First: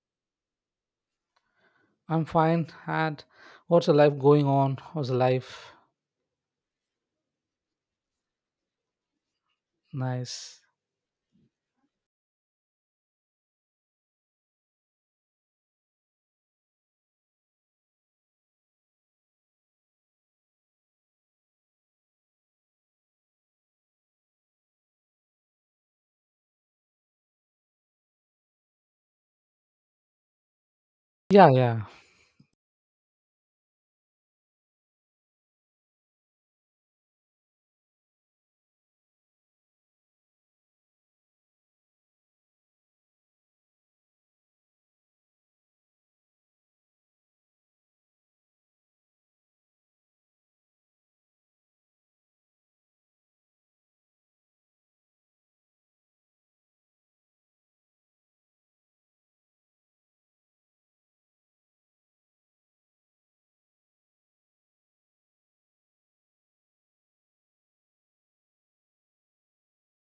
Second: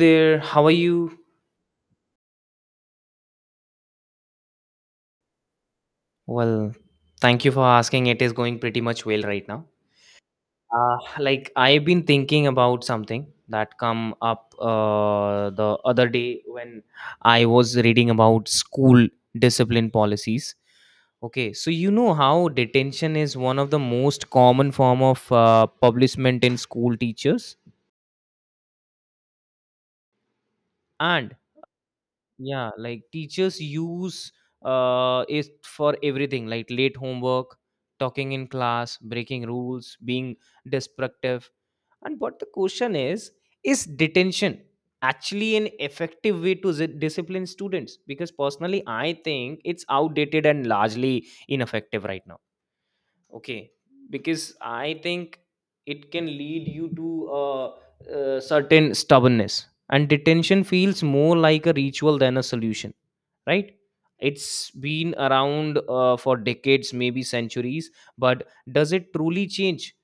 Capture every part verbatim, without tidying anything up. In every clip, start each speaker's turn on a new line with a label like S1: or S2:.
S1: There. How are you?
S2: I'm fine. And what's the life going on? What's the life?
S1: Well, thank you for asking. It is going pretty much well right now.
S2: Nice.
S1: Uh, like I've been thinking about something that come up uh, the other day when I was reading about school discipline policies. Okay, so you know how detention is one of the most common form of uh, punishment in school teachers, and
S2: Yeah, yeah.
S1: yeah, like teachers use uh, it for everything, like late homework, talking in class, breaking rules, being destructive. And what the question is, is detention actually an effective way to zi- discipline students? Because personally, I think it's outdated and largely ineffective right now. Okay, because I think it can lead you to a, a certain stubbornness, and detention feels more like a ritual than a solution, right? It's been around uh, for decades, maybe centuries, but does it truly change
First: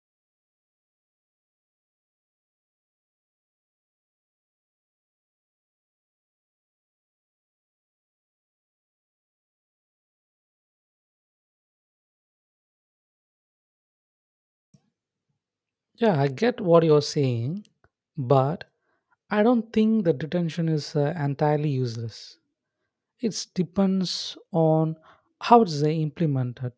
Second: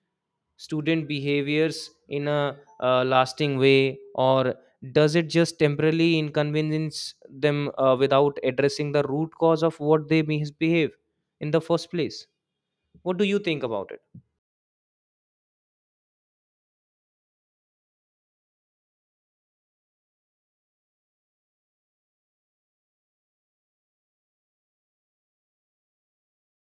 S1: student behaviors in a uh, lasting way, or does it just temporarily inconvenience them uh, without addressing the root cause of what they misbehave in the first place? What do you think about it?
S2: Yeah, I get what you're saying, but I don't think the detention is uh, entirely useless. It depends on how it's uh, implemented.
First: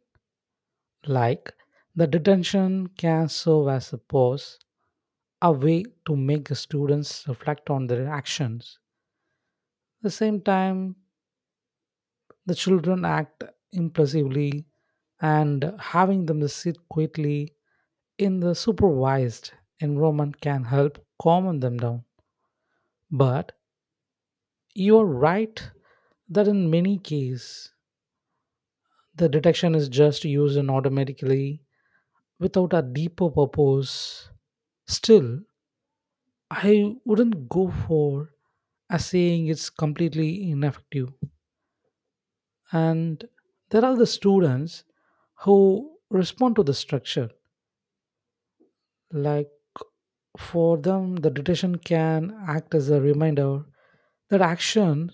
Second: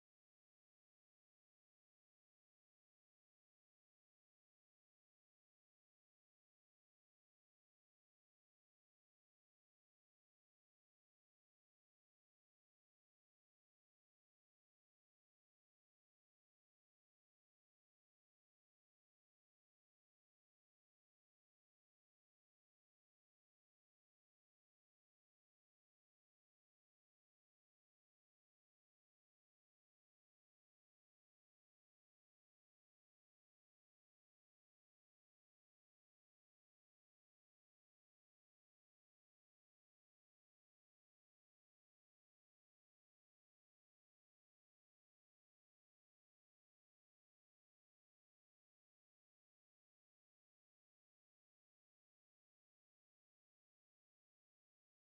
S2: Like, the detention can serve as a pause, a way to make the students reflect on their actions. At the same time, the children act impulsively and having them sit quietly in the supervised environment can help calm them down. But you're right that in many cases, the detection is just used in automatically without a deeper purpose. Still, I wouldn't go for a saying it's completely ineffective. And there are the students who respond to the structure. Like for them, the detention can act as a reminder that action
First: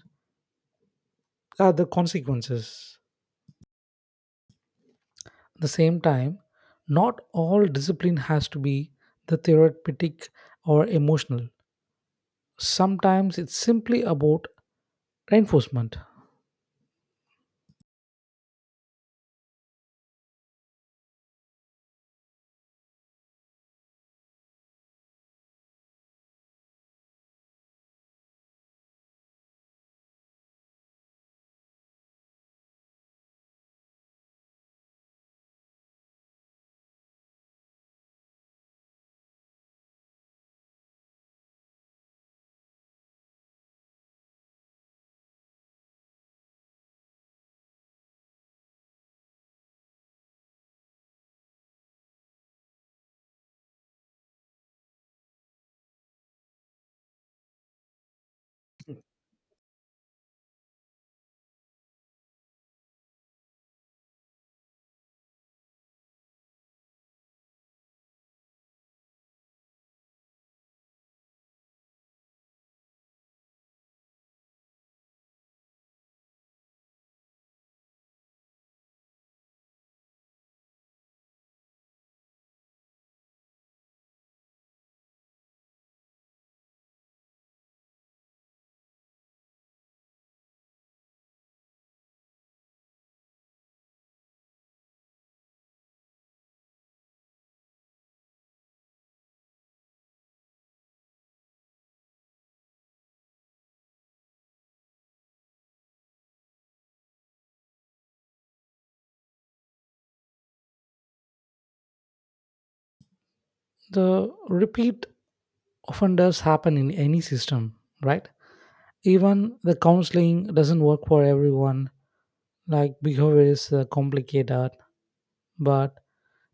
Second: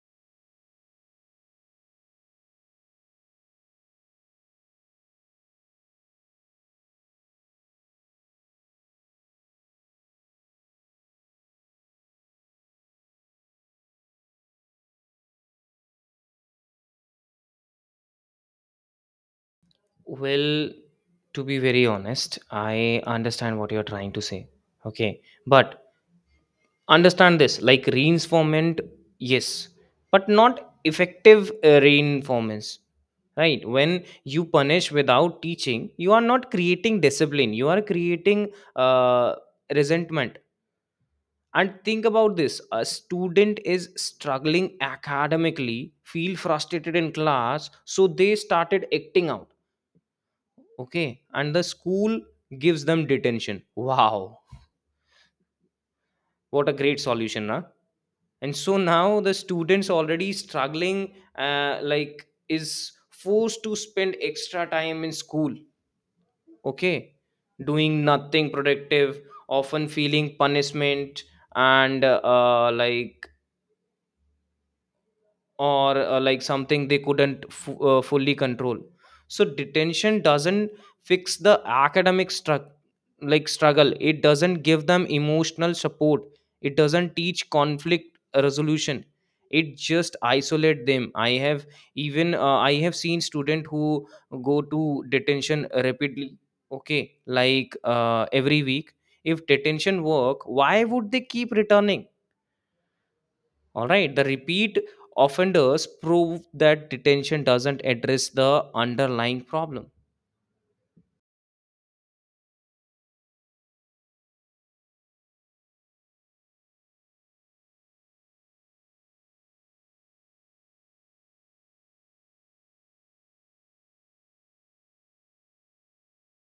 S2: are the consequences. At the same time, not all discipline has to be the therapeutic or emotional. Sometimes it's simply about reinforcement.
S1: Well, to be very honest, I understand what you're trying to say. Okay, but understand this, like reinforcement, yes, but not effective uh, reinforcements, right? When you punish without teaching, you are not creating discipline, you are creating uh, resentment. And think about this, a student is struggling academically, feel frustrated in class, so they started acting out. Okay, and the school gives them detention. Wow, what a great solution, huh? And so now the students already struggling, uh, like is forced to spend extra time in school, okay, doing nothing productive, often feeling punishment, and uh, like or uh, like something they couldn't f- uh, fully control. So detention doesn't fix the academic stru- like struggle, it doesn't give them emotional support, it doesn't teach conflict resolution, it just isolate them. I have even uh, i have seen student who go to detention rapidly. Okay, like uh, every week, if detention work, why would they keep returning? All right, the repeat offenders prove that detention doesn't address the underlying problem.
S2: The repeat offenders happen in any system, right? Even the counseling doesn't work for everyone. Like behavior is uh, complicated, but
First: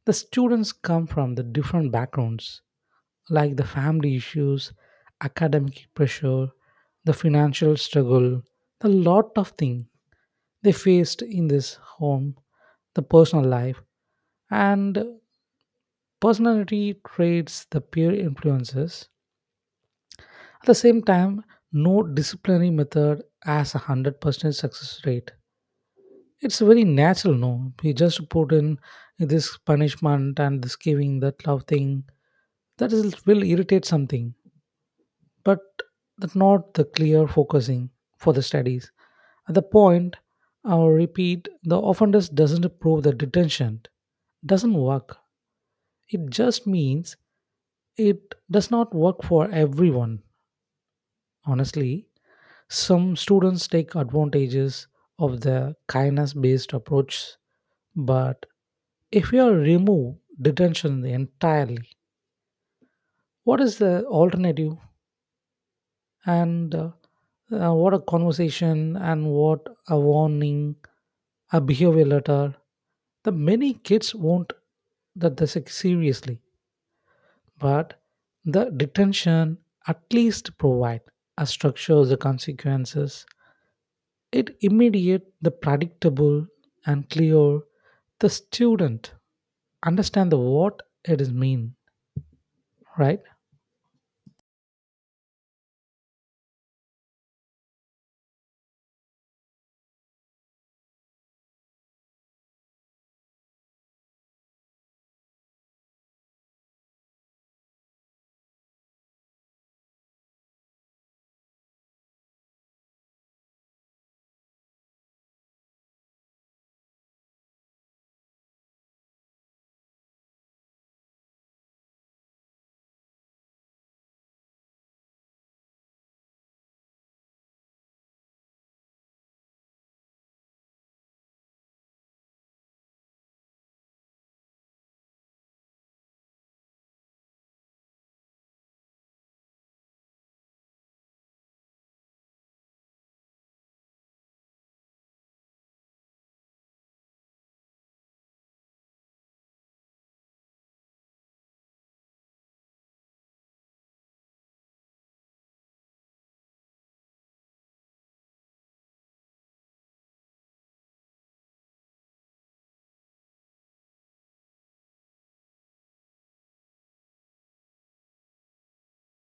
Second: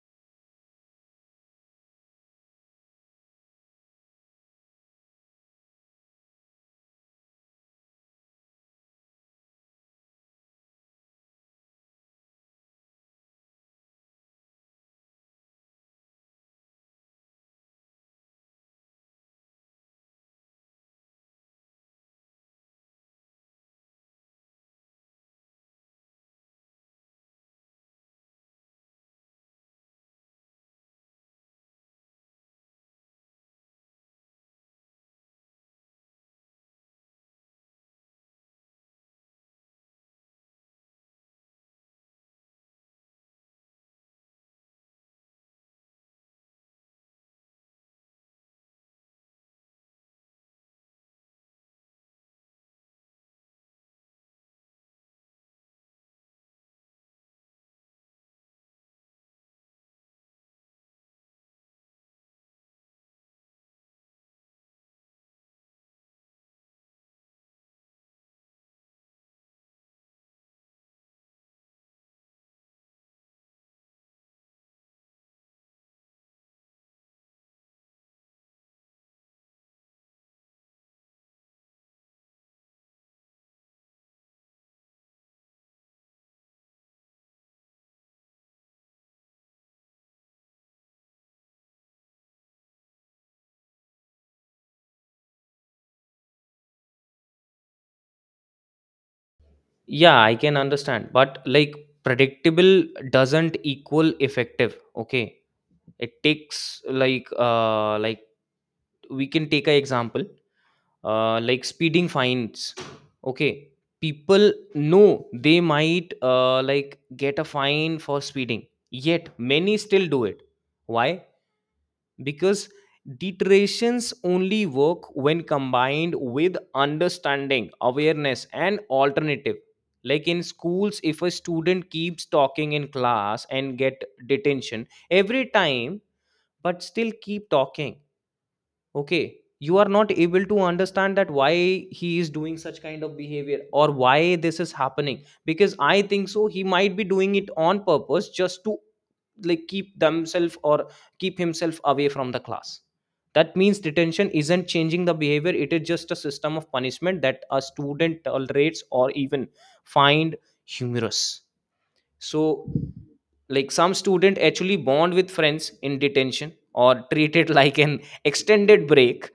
S2: the students come from the different backgrounds, like the family issues, academic pressure, the financial struggle, the lot of things they faced in this home, the personal life, and personality traits, the peer influences. At the same time, no disciplinary method has a one hundred percent success rate. It's very natural, no? He just put in this punishment and this giving that love thing. That is, will irritate something, but that not the clear focusing for the studies. At the point, I'll repeat, the offenders doesn't prove the detention doesn't work. It just means it does not work for everyone. Honestly, some students take advantages of the kindness based approach, but if you remove detention entirely, what is the alternative? And uh, uh, What a conversation and what a warning, a behavior letter. The many kids won't that this seriously, but the detention at least provide a structure of the consequences. It immediate, the predictable and clear. The student understand the what it is mean, right?
S1: Yeah, I can understand, but like predictable doesn't equal effective. Okay, it takes like uh like we can take an example uh like speeding fines. Okay, people know they might uh like get a fine for speeding, yet many still do it. Why? Because deterrence only work when combined with understanding, awareness, and alternative, like in schools, if a student keeps talking in class and get detention every time but still keep talking. Okay, you are not able to understand that why he is doing such kind of behavior or why this is happening, because I think so he might be doing it on purpose just to, like, keep themselves or keep himself away from the class. That means detention isn't changing the behavior, it is just a system of punishment that a student tolerates or even find humorous. So like some student actually bond with friends in detention or treat it like an extended break.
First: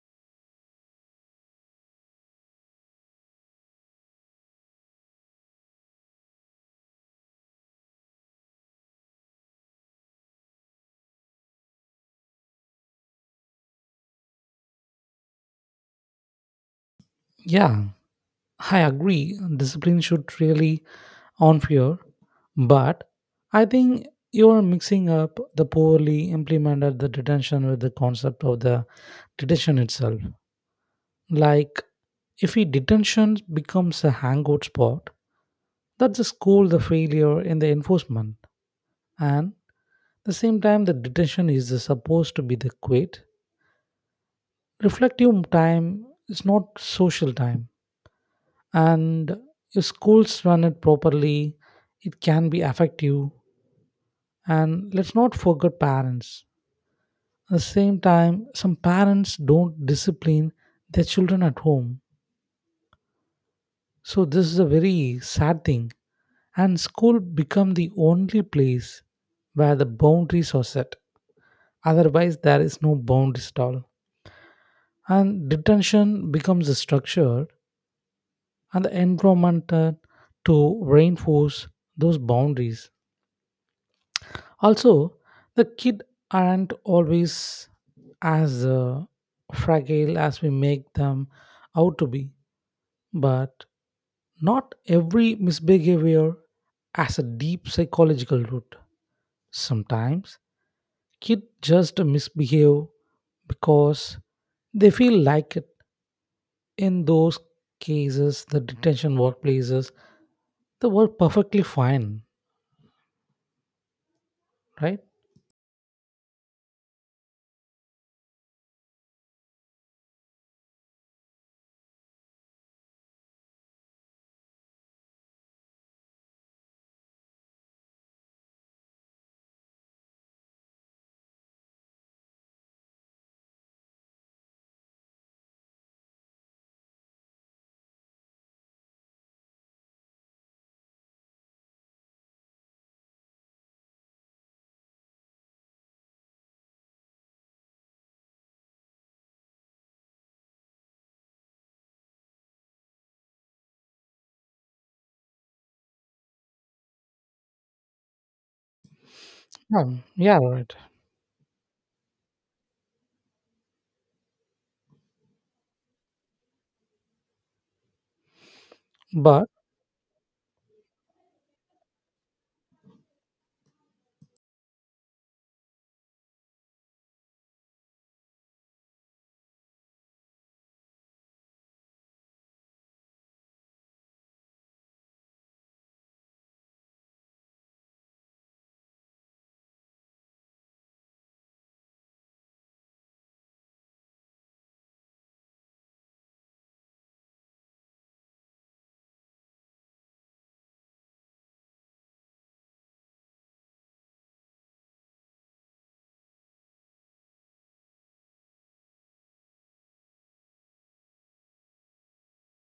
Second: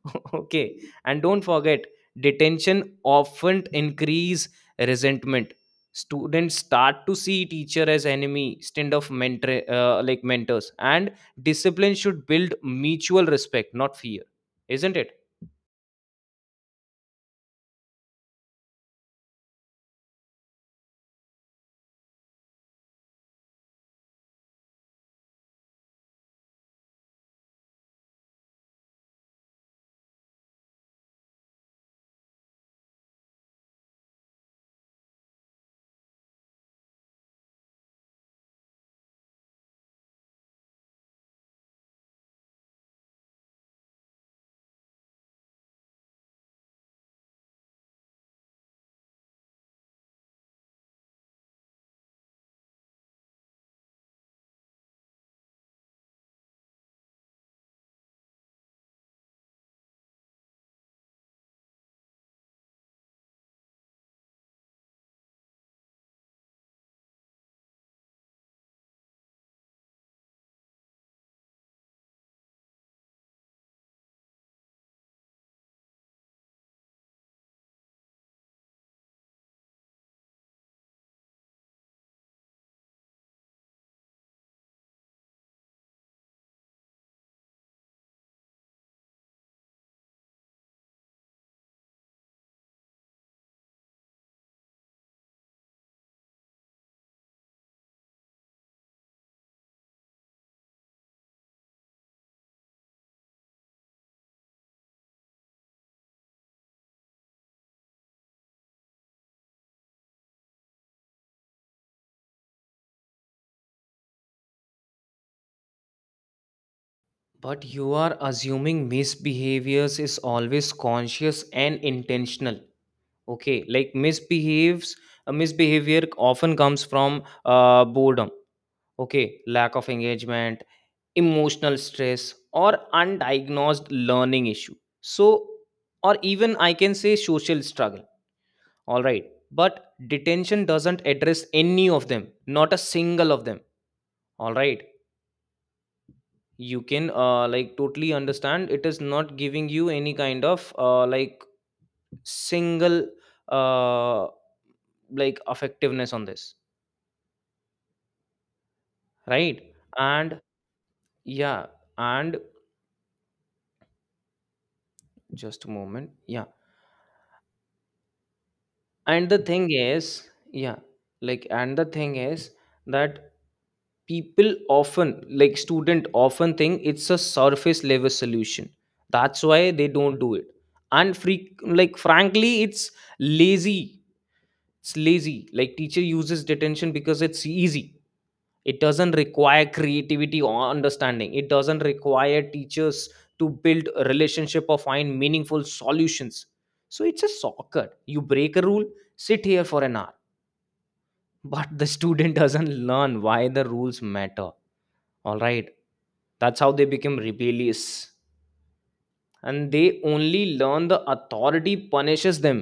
S1: Okay, and don't forget, detention often increase resentment. Students start to see teacher as enemy instead of mentor uh, like mentors, and discipline should build mutual respect, not fear, isn't it?
S2: Yeah. I agree, discipline should really on fear, but I think you are mixing up the poorly implemented the detention with the concept of the detention itself. Like, if a detention becomes a hangout spot, that's the school the failure in the enforcement, and the same time the detention is supposed to be the quit. Reflective time is not social time. And if schools run it properly, it can be effective. And let's not forget parents. At the same time, some parents don't discipline their children at home, so this is a very sad thing, and school become the only place where the boundaries are set, otherwise there is no boundaries at all, and detention becomes a structure and the environment uh, to reinforce those boundaries. Also, the kid aren't always as uh, fragile as we make them out to be, but not every misbehavior has a deep psychological root. Sometimes kids just misbehave because they feel like it. In those cases, the detention workplaces, they were perfectly fine, right?
S1: But you are assuming misbehaviors is always conscious and intentional. Okay, like misbehaves uh, misbehavior often comes from uh, boredom, okay, lack of engagement, emotional stress, or undiagnosed learning issue, so or even I can say social struggle, all right? But detention doesn't address any of them, not a single of them, all right? You can uh, like totally understand it is not giving you any kind of uh, like single uh, like effectiveness on this, right?
S2: Um, yeah,
S1: And
S2: right.
S1: yeah, and just a moment, yeah, and the
S2: But
S1: thing is yeah like and the thing is that people often, like, student often think it's a surface level solution, that's why they don't do it. And free like frankly it's lazy. It's lazy, like teacher uses detention because it's easy. It doesn't require creativity or understanding, it doesn't require teachers to build a relationship or find meaningful solutions. So it's a soccer, you break a rule, sit here for an hour, but the student doesn't learn why the rules matter, all right? That's how they become rebellious, and they only learn the authority punishes them.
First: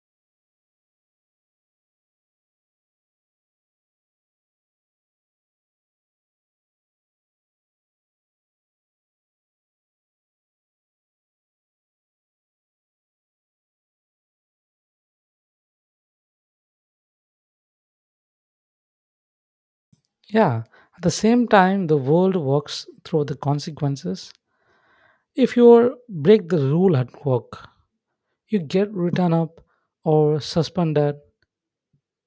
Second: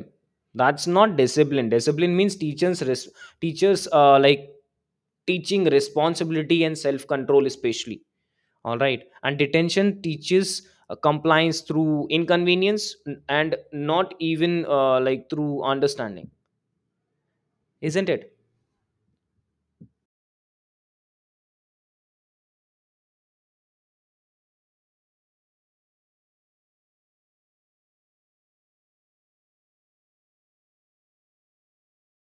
S1: That's not discipline. Discipline means teachers res- teachers uh, like teaching responsibility and self control especially, all right? And detention teaches uh, compliance through inconvenience, n- and not even uh, like through understanding, isn't it?
S2: yeah, at the same time, the world works through the consequences. If you break the rule at work, you get written up or suspended.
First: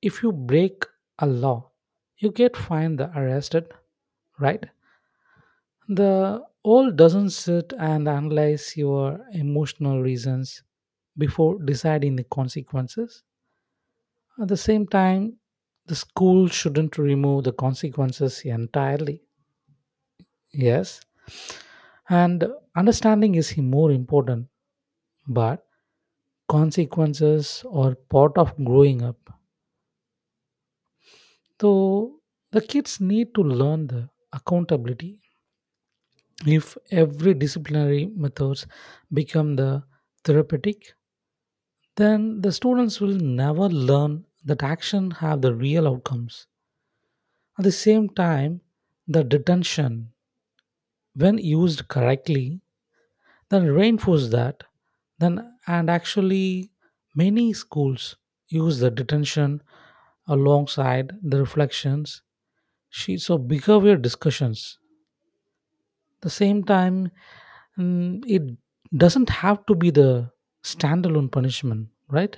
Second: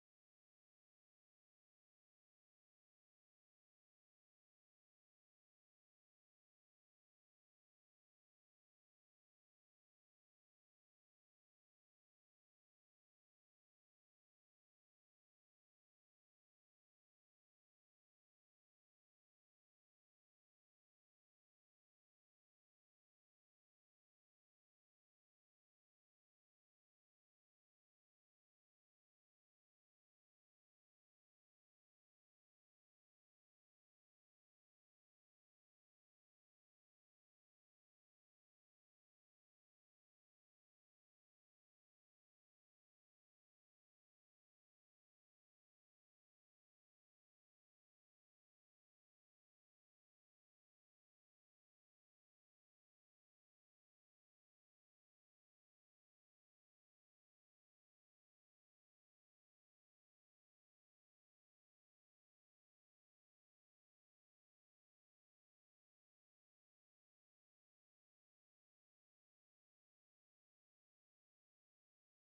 S2: If you break a law, you get fined or arrested, right? The old doesn't sit and analyze your emotional reasons before deciding the consequences. At the same time, the school shouldn't remove the consequences entirely. Yes, and understanding is more important, but consequences are part of growing up. So the kids need to learn the accountability. If every disciplinary methods become the therapeutic, then the students will never learn that action have the real outcomes. At the same time, the detention, when used correctly, then reinforce that. Then and actually many schools use the detention alongside the reflections sheets of behavior discussions. The same time, mm, it doesn't have to be the standalone punishment, right?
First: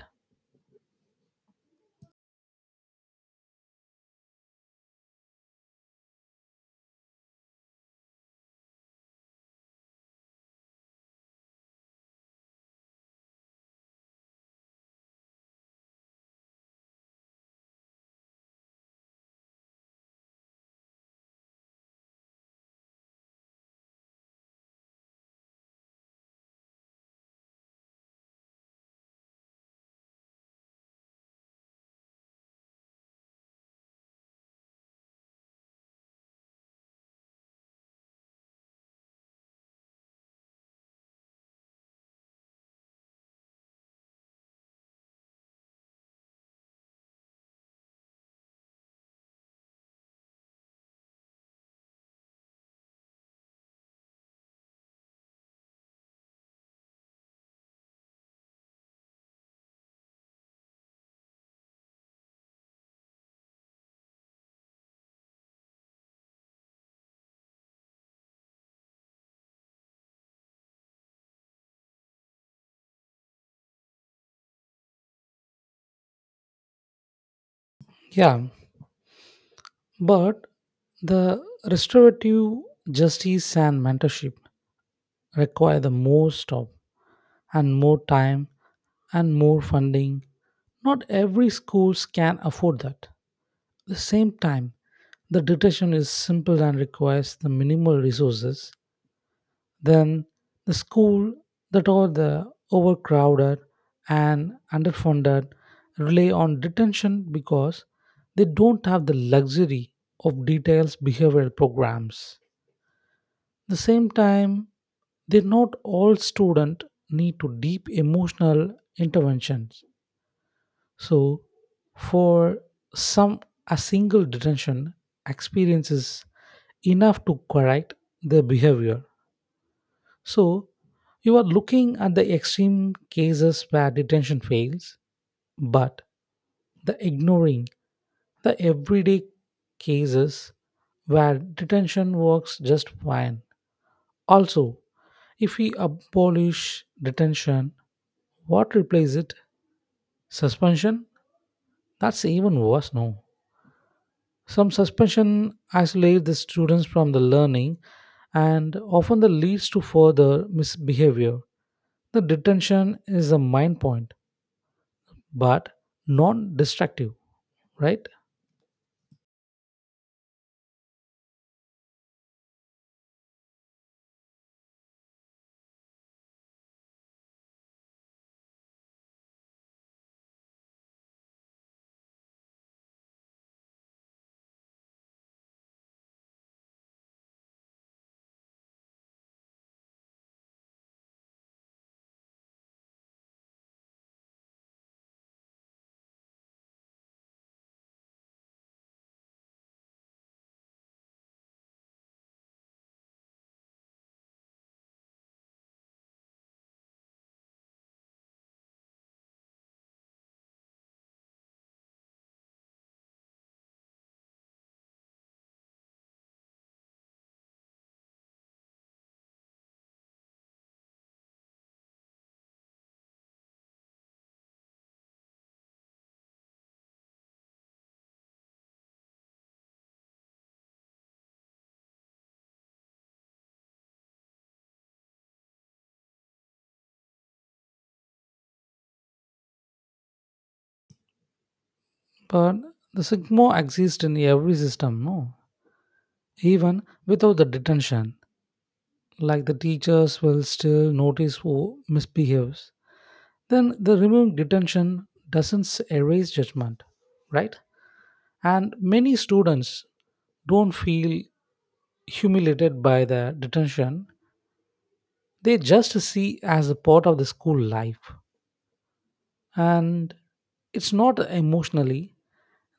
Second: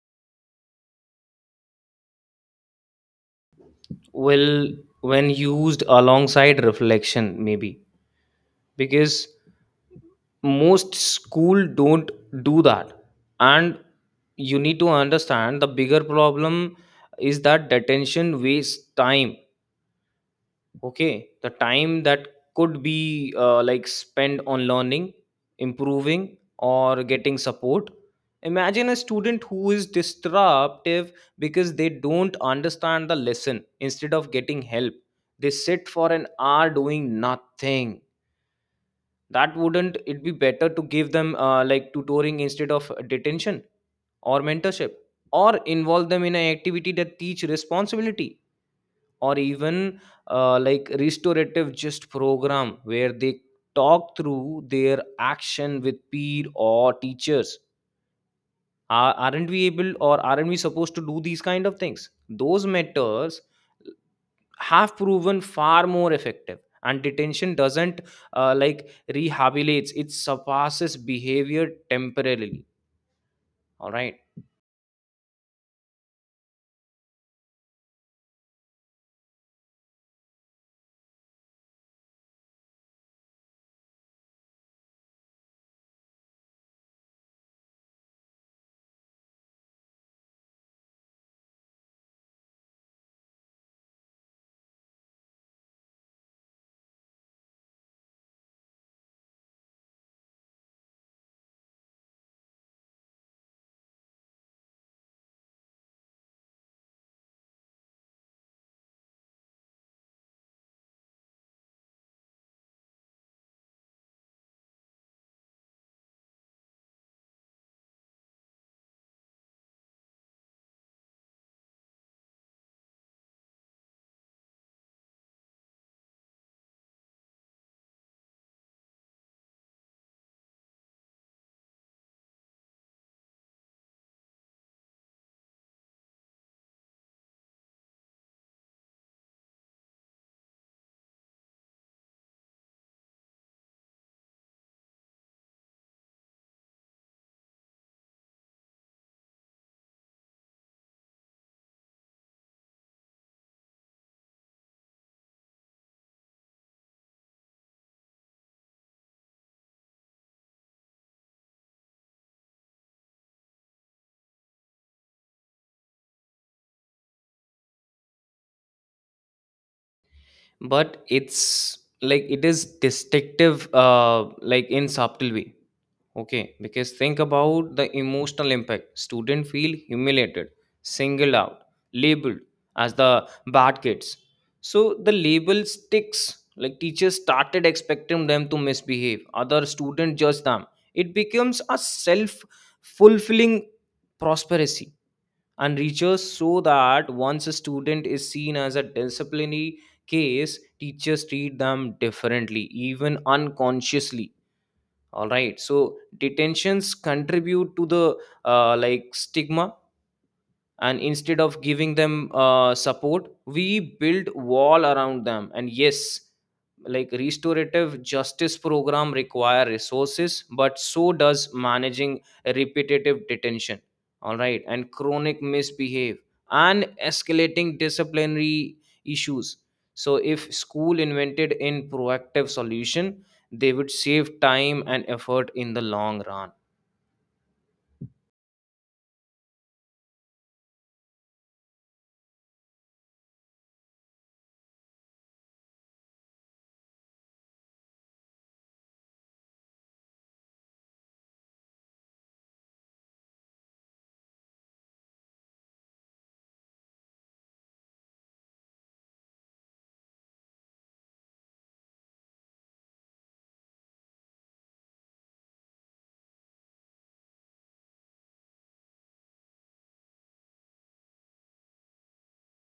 S1: Well, when used alongside reflection maybe, because most school don't do that. And you need to understand the bigger problem is that detention wastes time. Okay, the time that could be uh, like spent on learning, improving, or getting support. Imagine a student who is disruptive because they don't understand the lesson. Instead of getting help, they sit for an hour doing nothing. That wouldn't it be better to give them uh, like tutoring instead of detention, or mentorship, or involve them in an activity that teach responsibility? Or even uh, like restorative just program where they talk through their action with peer or teachers. Are- aren't we able, or aren't we supposed to do these kind of things? Those mentors have proven far more effective, and detention doesn't uh, like rehabilitates, it surpasses behavior temporarily, all right?
S2: Yeah, but the restorative justice and mentorship require the more staff and more time and more funding. Not every schools can afford that. At the same time, the detection is simple and requires the minimal resources. Then the school that are the overcrowded and underfunded rely on detention because they don't have the luxury of detailed behavioral programs. The same time, they not all students need to deep emotional interventions. So for some, a single detention experience is enough to correct their behavior. So you are looking at the extreme cases where detention fails, but the ignoring the everyday cases where detention works just fine. Also, if we abolish detention, what replaces it? Suspension? That's even worse, no. Some suspension isolates the students from the learning and often that leads to further misbehavior. The detention is a main point, but non-destructive, right?
S1: But it's like it is destructive, uh, like in subtle way. Okay, because think about the emotional impact. Students feel humiliated, singled out, labeled as the bad kids. So the label sticks. Like teachers started expecting them to misbehave. Other students judge them. It becomes a self-fulfilling prosperity. And research show that once a student is seen as a disciplinary case, teachers treat them differently, even unconsciously, all right? So detentions contribute to the uh, like stigma, and instead of giving them uh, support, we build wall around them. And yes, like restorative justice program require resources, but so does managing repetitive detention, all right? And chronic misbehave, and escalating disciplinary issues. So if school invented in proactive solution, they would save time and effort in the long run.
S2: But the sigma exists in every system, no? Even without the detention. Like the teachers will still notice who misbehaves, then the removed detention doesn't erase judgment, right? And many students don't feel humiliated by the detention. They just see as a part of the school life. And it's not emotionally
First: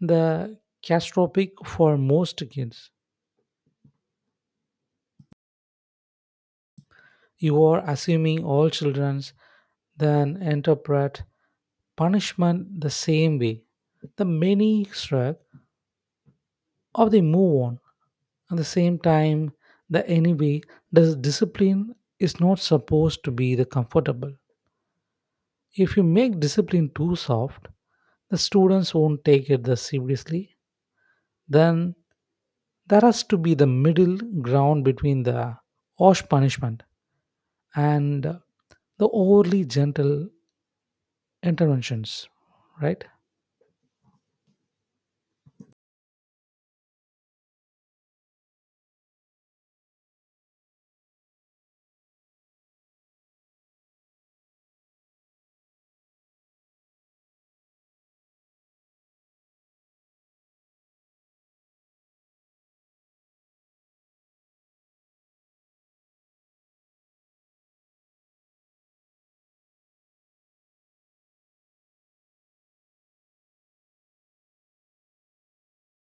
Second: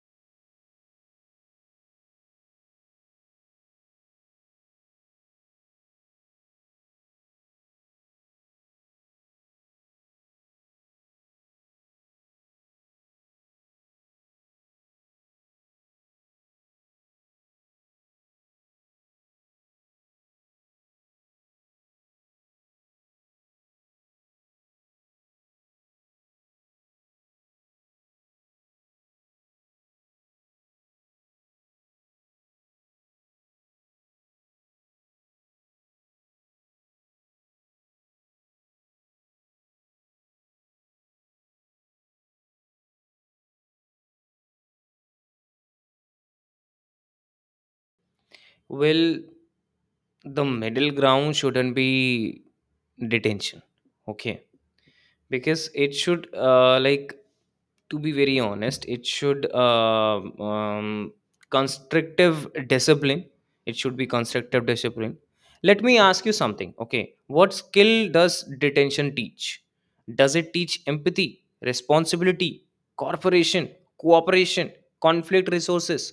S2: the catastrophic for most kids. You are assuming all childrens then interpret punishment the same way. The many shrug or they move on. At the same time, the anyway, the discipline is not supposed to be the comfortable. If you make discipline too soft, the students won't take it the seriously. Then there has to be the middle ground between the harsh punishment and the overly gentle interventions, right?
S1: Well, the middle ground shouldn't be detention. Okay, because it should uh, like, to be very honest, it should, uh, um, constructive discipline, it should be constructive discipline. Let me ask you something. Okay, what skill does detention teach? Does it teach empathy, responsibility, cooperation, cooperation conflict resources,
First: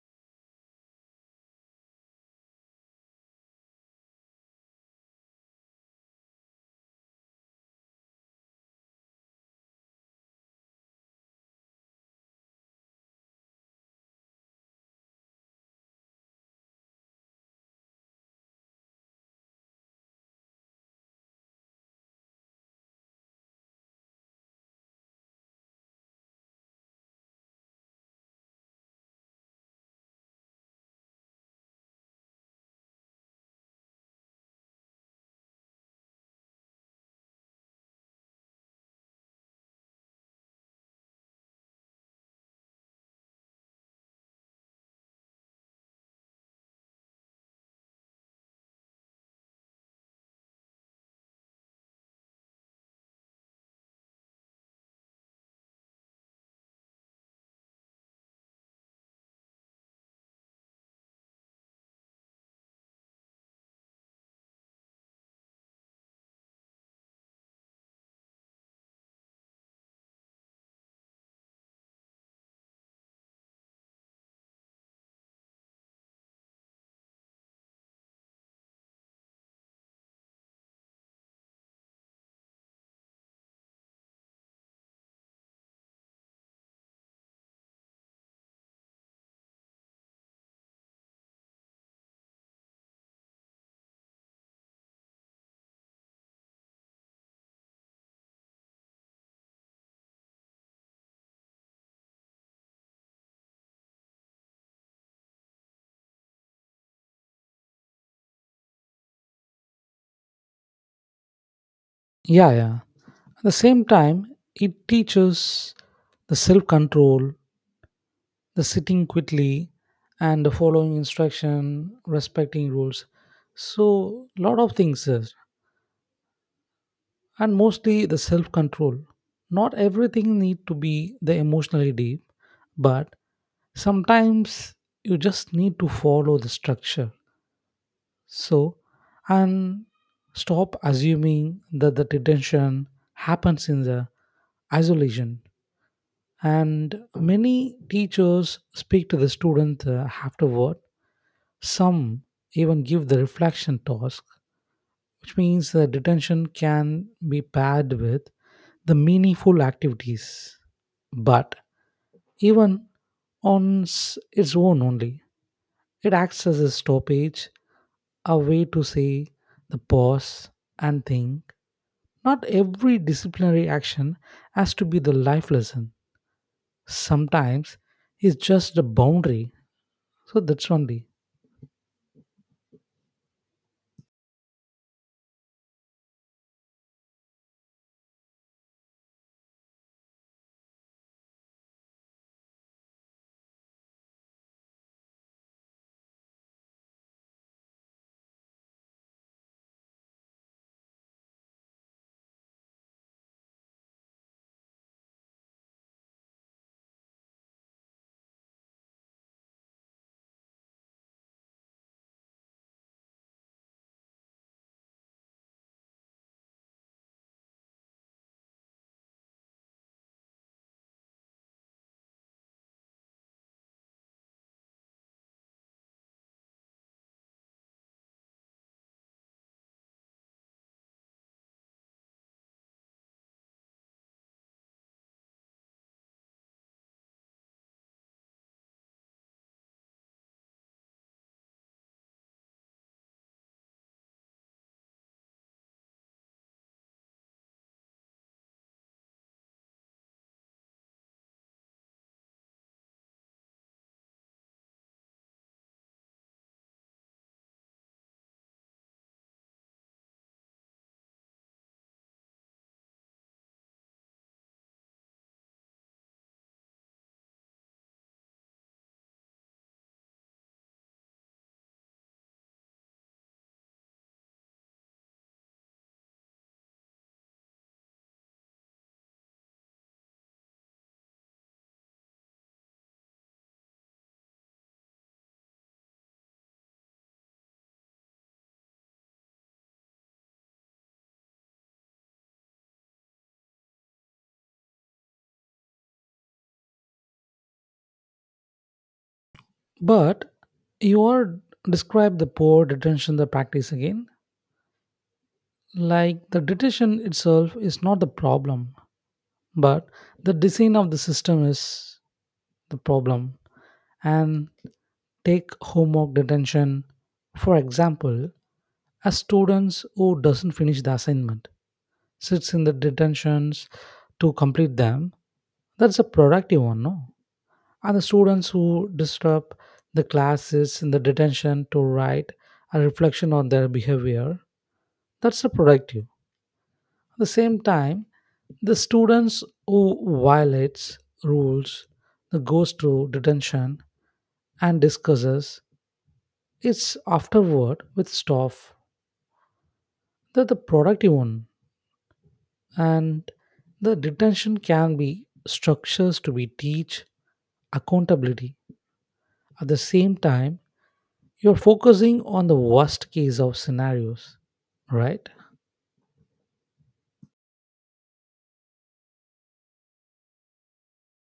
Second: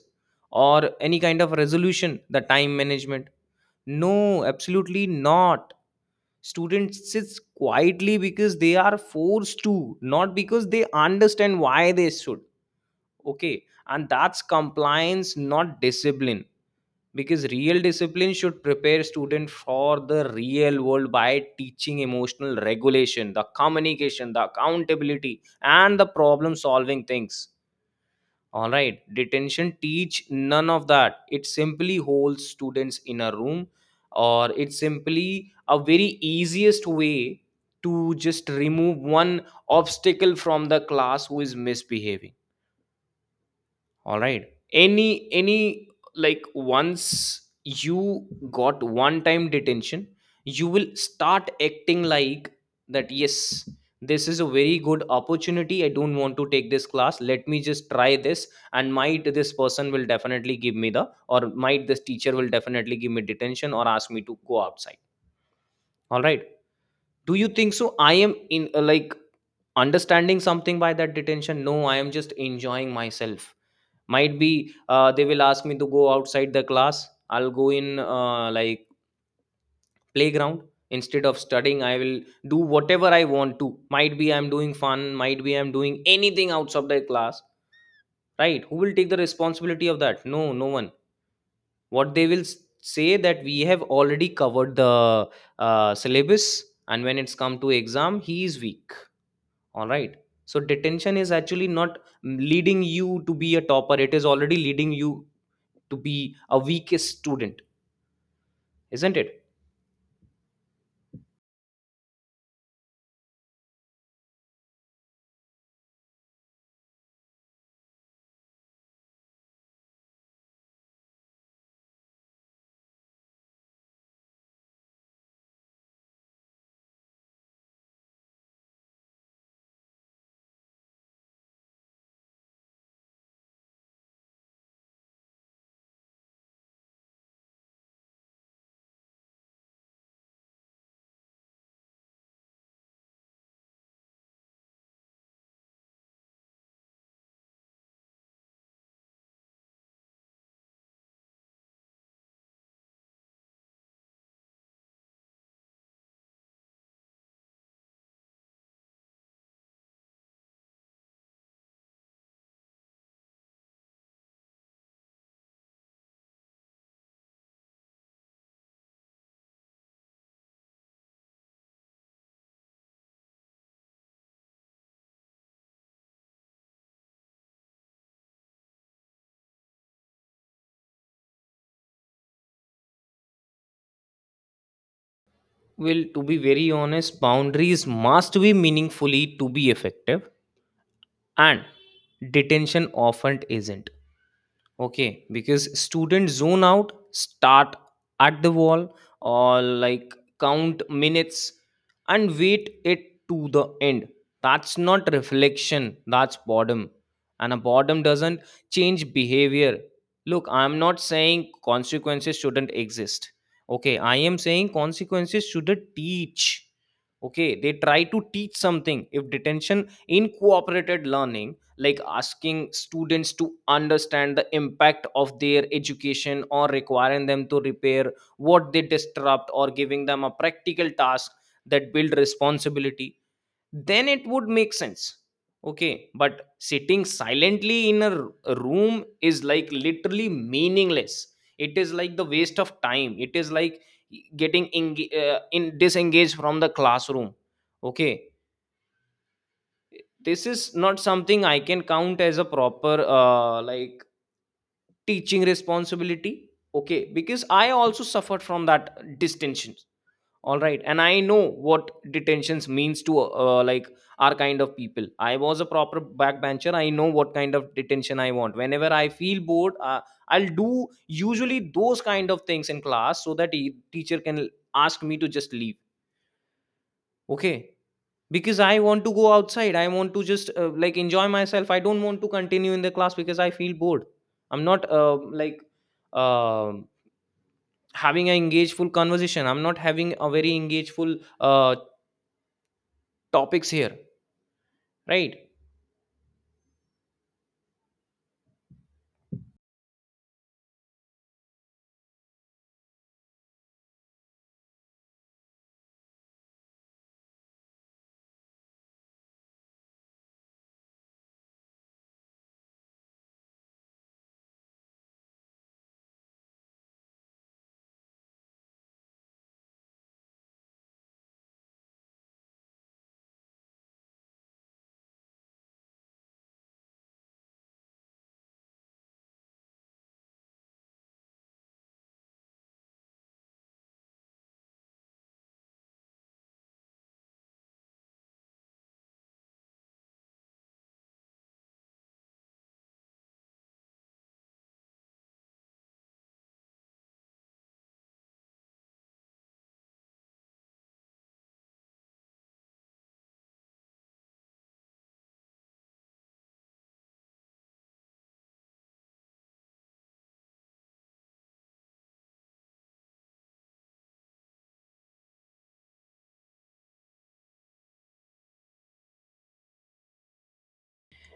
S1: or any kind of resolution, the time management? No, absolutely not. Students sits quietly because they are forced to, not because they understand why they should. Okay, and that's compliance, not discipline. Because real discipline should prepare student for the real world by teaching emotional regulation, the communication, the accountability, and the problem solving things. All right, detention teach none of that. It simply holds students in a room, or it's simply a very easiest way to just remove one obstacle from the class who is misbehaving. All right. Any any like once you got one time detention, you will start acting like that. Yes, this is a very good opportunity. I don't want to take this class. Let me just try this, and might this person will definitely give me the or might this teacher will definitely give me detention or ask me to go outside. All right. Do you think so? I am in uh, like understanding something by that detention. No, I am just enjoying myself. Might be uh, they will ask me to go outside the class, I'll go in uh, like playground, instead of studying I will do whatever I want to. Might be I'm doing fun, might be I'm doing anything outside the class, right? Who will take the responsibility of that? No, no one. What they will s- say that we have already covered the uh, syllabus, and when it's come to exam he is weak, all right? So detention is actually not leading you to be a topper, it is already leading you to be a weakest student, isn't it?
S2: Yeah, yeah. At the same time, it teaches the self control, the sitting quickly, and the following instruction, respecting rules. So, lot of things, sir. And mostly the self control. Not everything need to be the emotionally deep, but sometimes you just need to follow the structure. So, and stop assuming that the detention happens in the isolation. And many teachers speak to the student uh, afterward. Some even give the reflection task, which means the detention can be paired with the meaningful activities. But even on s- its own only, it acts as a stoppage, a way to say the pause and think. Not every disciplinary action has to be the life lesson. Sometimes it's just a boundary. So that's only.
S1: Well, to be very honest, boundaries must be meaningfully to be effective, and detention often isn't. Okay, because students zone out, start at the wall, or like count minutes and wait it to the end. That's not reflection, that's boredom. And a boredom doesn't change behavior. Look, I'm not saying consequences shouldn't exist. Okay, I am saying consequences should teach. Okay, they try to teach something. If detention in cooperated learning, like asking students to understand the impact of their education, or requiring them to repair what they disrupt, or giving them a practical task that build responsibility, then it would make sense. Okay, but sitting silently in a r- a room is like literally meaningless. It is like the waste of time. It is like e-, getting enga- uh, in disengaged from the classroom. Okay, this is not something I can count as a proper uh, like teaching responsibility. Okay, because I also suffered from that distensions. All right, and I know what detentions means to uh, like our kind of people. I was a proper backbencher. I know what kind of detention I want. Whenever I feel bored, uh, I'll do usually those kind of things in class so that the teacher can ask me to just leave. Okay, because I want to go outside. I want to just uh, like enjoy myself. I don't want to continue in the class because I feel bored. I'm not uh, like um having an engageful conversation. I'm not having a very engageful uh, topics here, right?
S2: But you are describe the poor detention the practice again. Like the detention itself is not the problem, but the design of the system is the problem. And take homework detention. For example, a students who doesn't finish the assignment sits in the detentions to complete them. That's a productive one, no? And the students who disturb the classes in the detention to write a reflection on their behavior, that's a productive. At the same time, the students who violates rules the goes to detention and discusses it's afterward with staff, that the productive one. And the detention can be structures to be teach accountability. At the same time, you're focusing on the worst case of scenarios, right?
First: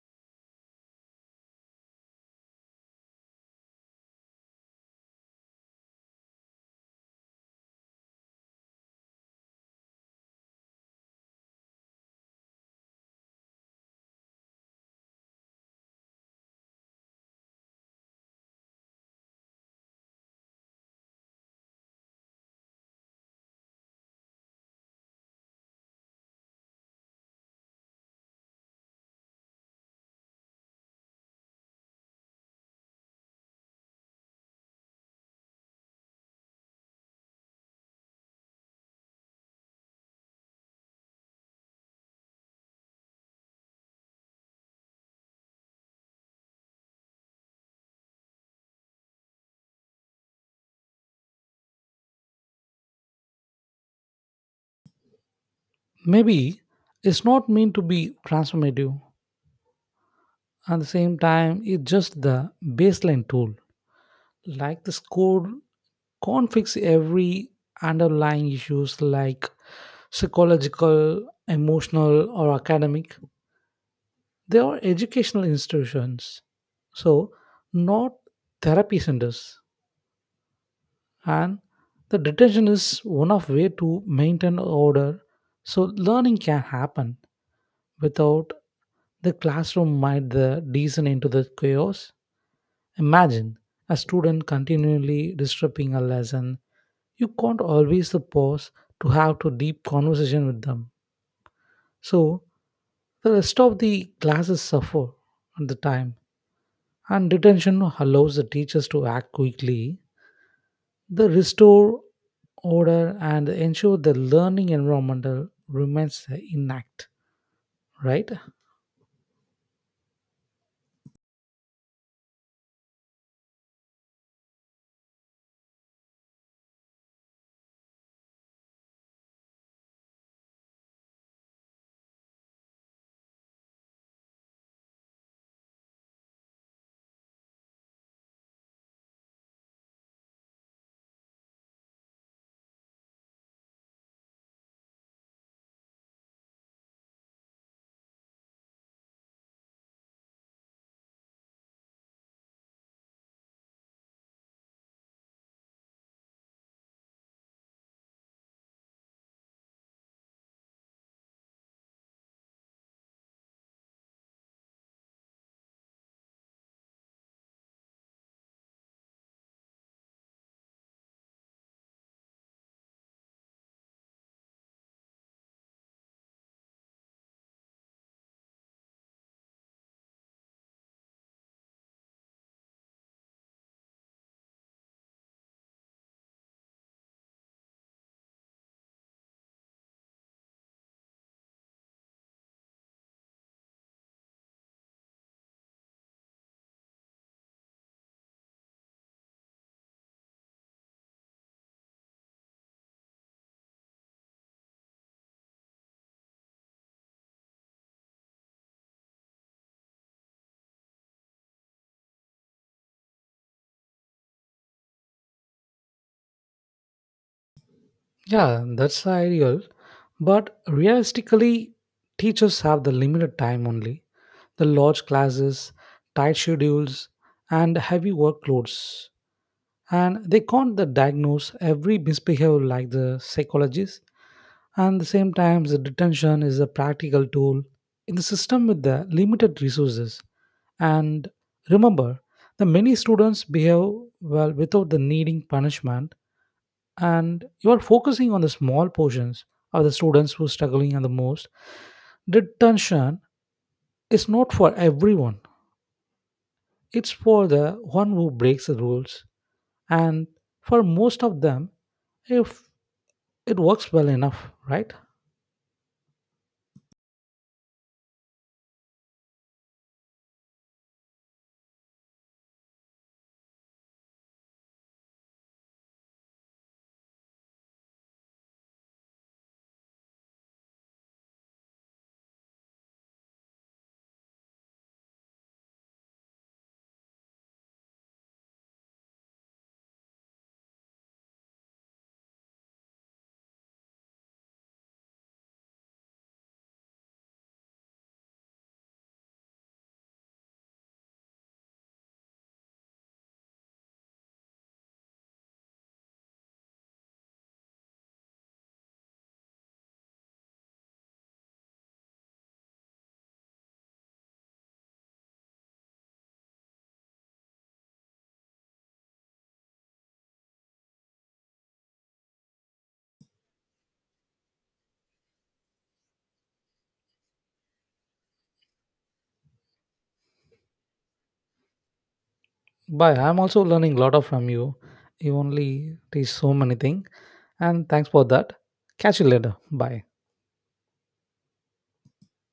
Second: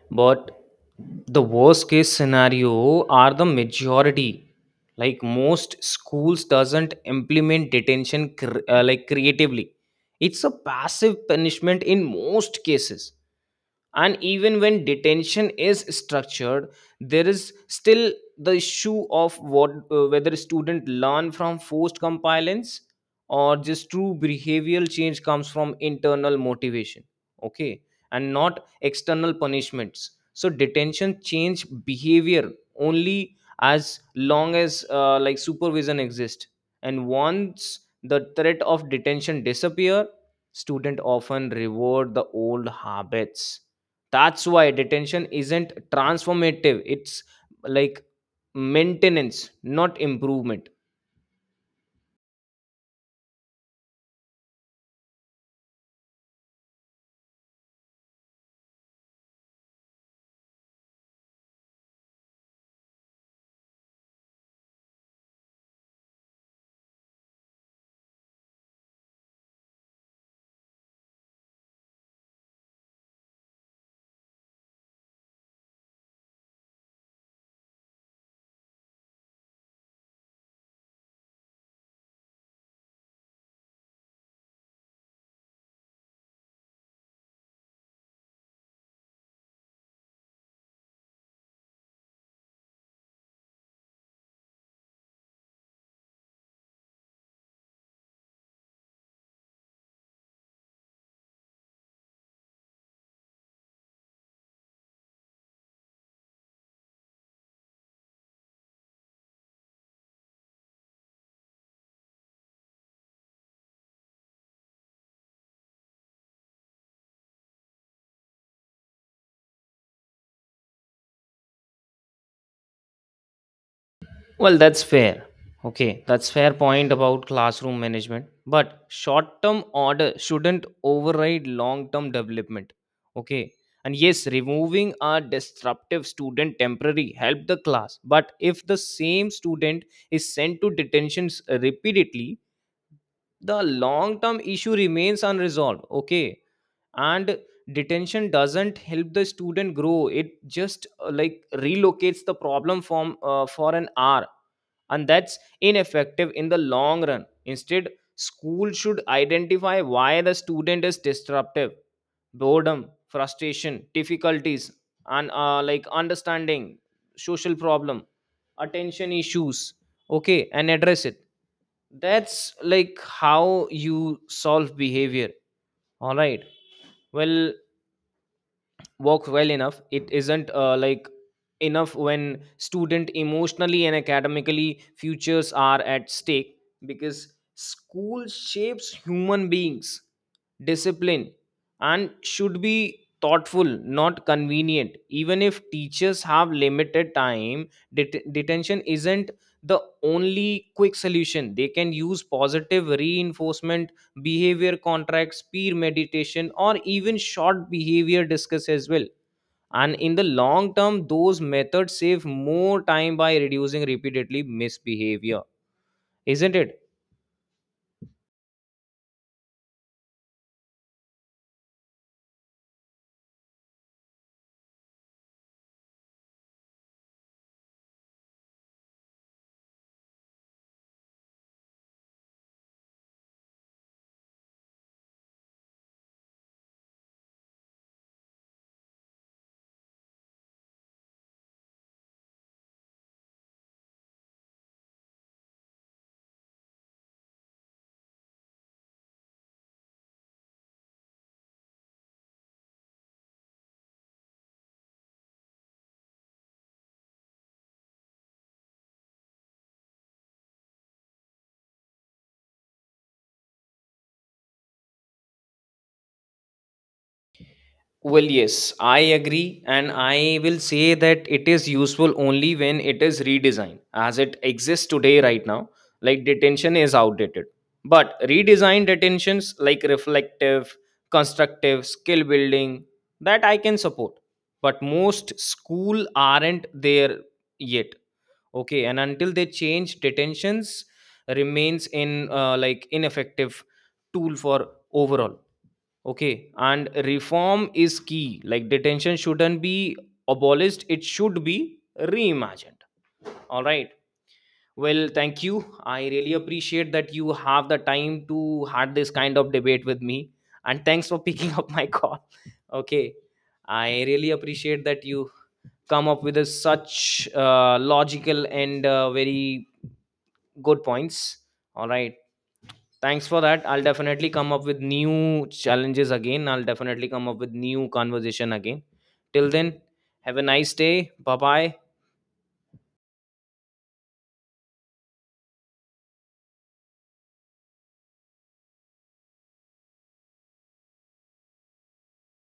S1: But the worst case scenario are the majority. Like, most schools doesn't implement detention cr- uh, like creatively. It's a passive punishment in most cases. And even when detention is structured, there is still the issue of what, uh, whether student learn from forced compliance or just true behavioral change comes from internal motivation. Okay, and not external punishments. So detention change behavior only as long as uh, like supervision exists. And once the threat of detention disappear, student often reward the old habits. That's why detention isn't transformative. It's like maintenance, not improvement.
S2: Maybe it's not meant to be transformative. At the same time, it's just the baseline tool. Like the score can't fix every underlying issues like psychological, emotional, or academic. They are educational institutions, so not therapy centers. And the detention is one of way to maintain order so learning can happen without the classroom might the descend into the chaos. Imagine a student continually disrupting a lesson, you can't always pause to have to deep conversation with them, so the rest of the classes suffer at the time. And detention allows the teachers to act quickly. They restore order and ensure the learning environment remains intact, right?
S1: Well, that's fair. Okay, that's fair point about classroom management, but short term order shouldn't override long term development. Okay, and yes, removing a disruptive student temporary help the class, but if the same student is sent to detentions repeatedly, the long term issue remains unresolved. Okay, and detention doesn't help the student grow. It just uh, like relocates the problem from, uh, for an hour, and that's ineffective in the long run. Instead, school should identify why the student is disruptive: boredom, frustration, difficulties, and uh, like understanding, social problem, attention issues. Okay, and address it. That's like how you solve behavior. All right, well, work well enough, it isn't uh, like enough when student emotionally and academically futures are at stake, because school shapes human beings. Discipline and should be thoughtful, not convenient. Even if teachers have limited time, det- detention isn't the only quick solution. They can use positive reinforcement, behavior contracts, peer meditation, or even short behavior discuss as well. And in the long term, those methods save more time by reducing repeatedly misbehavior, isn't it?
S2: Yeah, that's ideal. But realistically, teachers have the limited time only. The large classes, tight schedules, and heavy workloads, and they can't the diagnose every misbehavior like the psychologists. And the same time the detention is a practical tool in the system with the limited resources. And remember, the many students behave well without the needing punishment. And you are focusing on the small portions of the students who are struggling. And the most detention is not for everyone, it's for the one who breaks the rules. And for most of them, if it works well enough, right?
S1: Well, yes, I agree, and I will say that it is useful only when it is redesigned as it exists today, right now. Like, detention is outdated, but redesigned detentions, like reflective, constructive, skill building, that I can support. But most school aren't there yet. Okay, and until they change, detentions remains in uh, like ineffective tool for overall. Okay, and reform is key. Like, detention shouldn't be abolished, it should be reimagined. All right. Well, thank you. I really appreciate that you have the time to have this kind of debate with me. And thanks for picking up my call. Okay. I really appreciate that you come up with a such uh, logical and uh, very good points. All right. Thanks for that. I'll definitely come up with new challenges again. I'll definitely come up with new conversation again. Till then, have a nice day. Bye bye.
S2: Bye. I'm also learning a lot of from you. You only teach so many things, and thanks for that. Catch you later. Bye.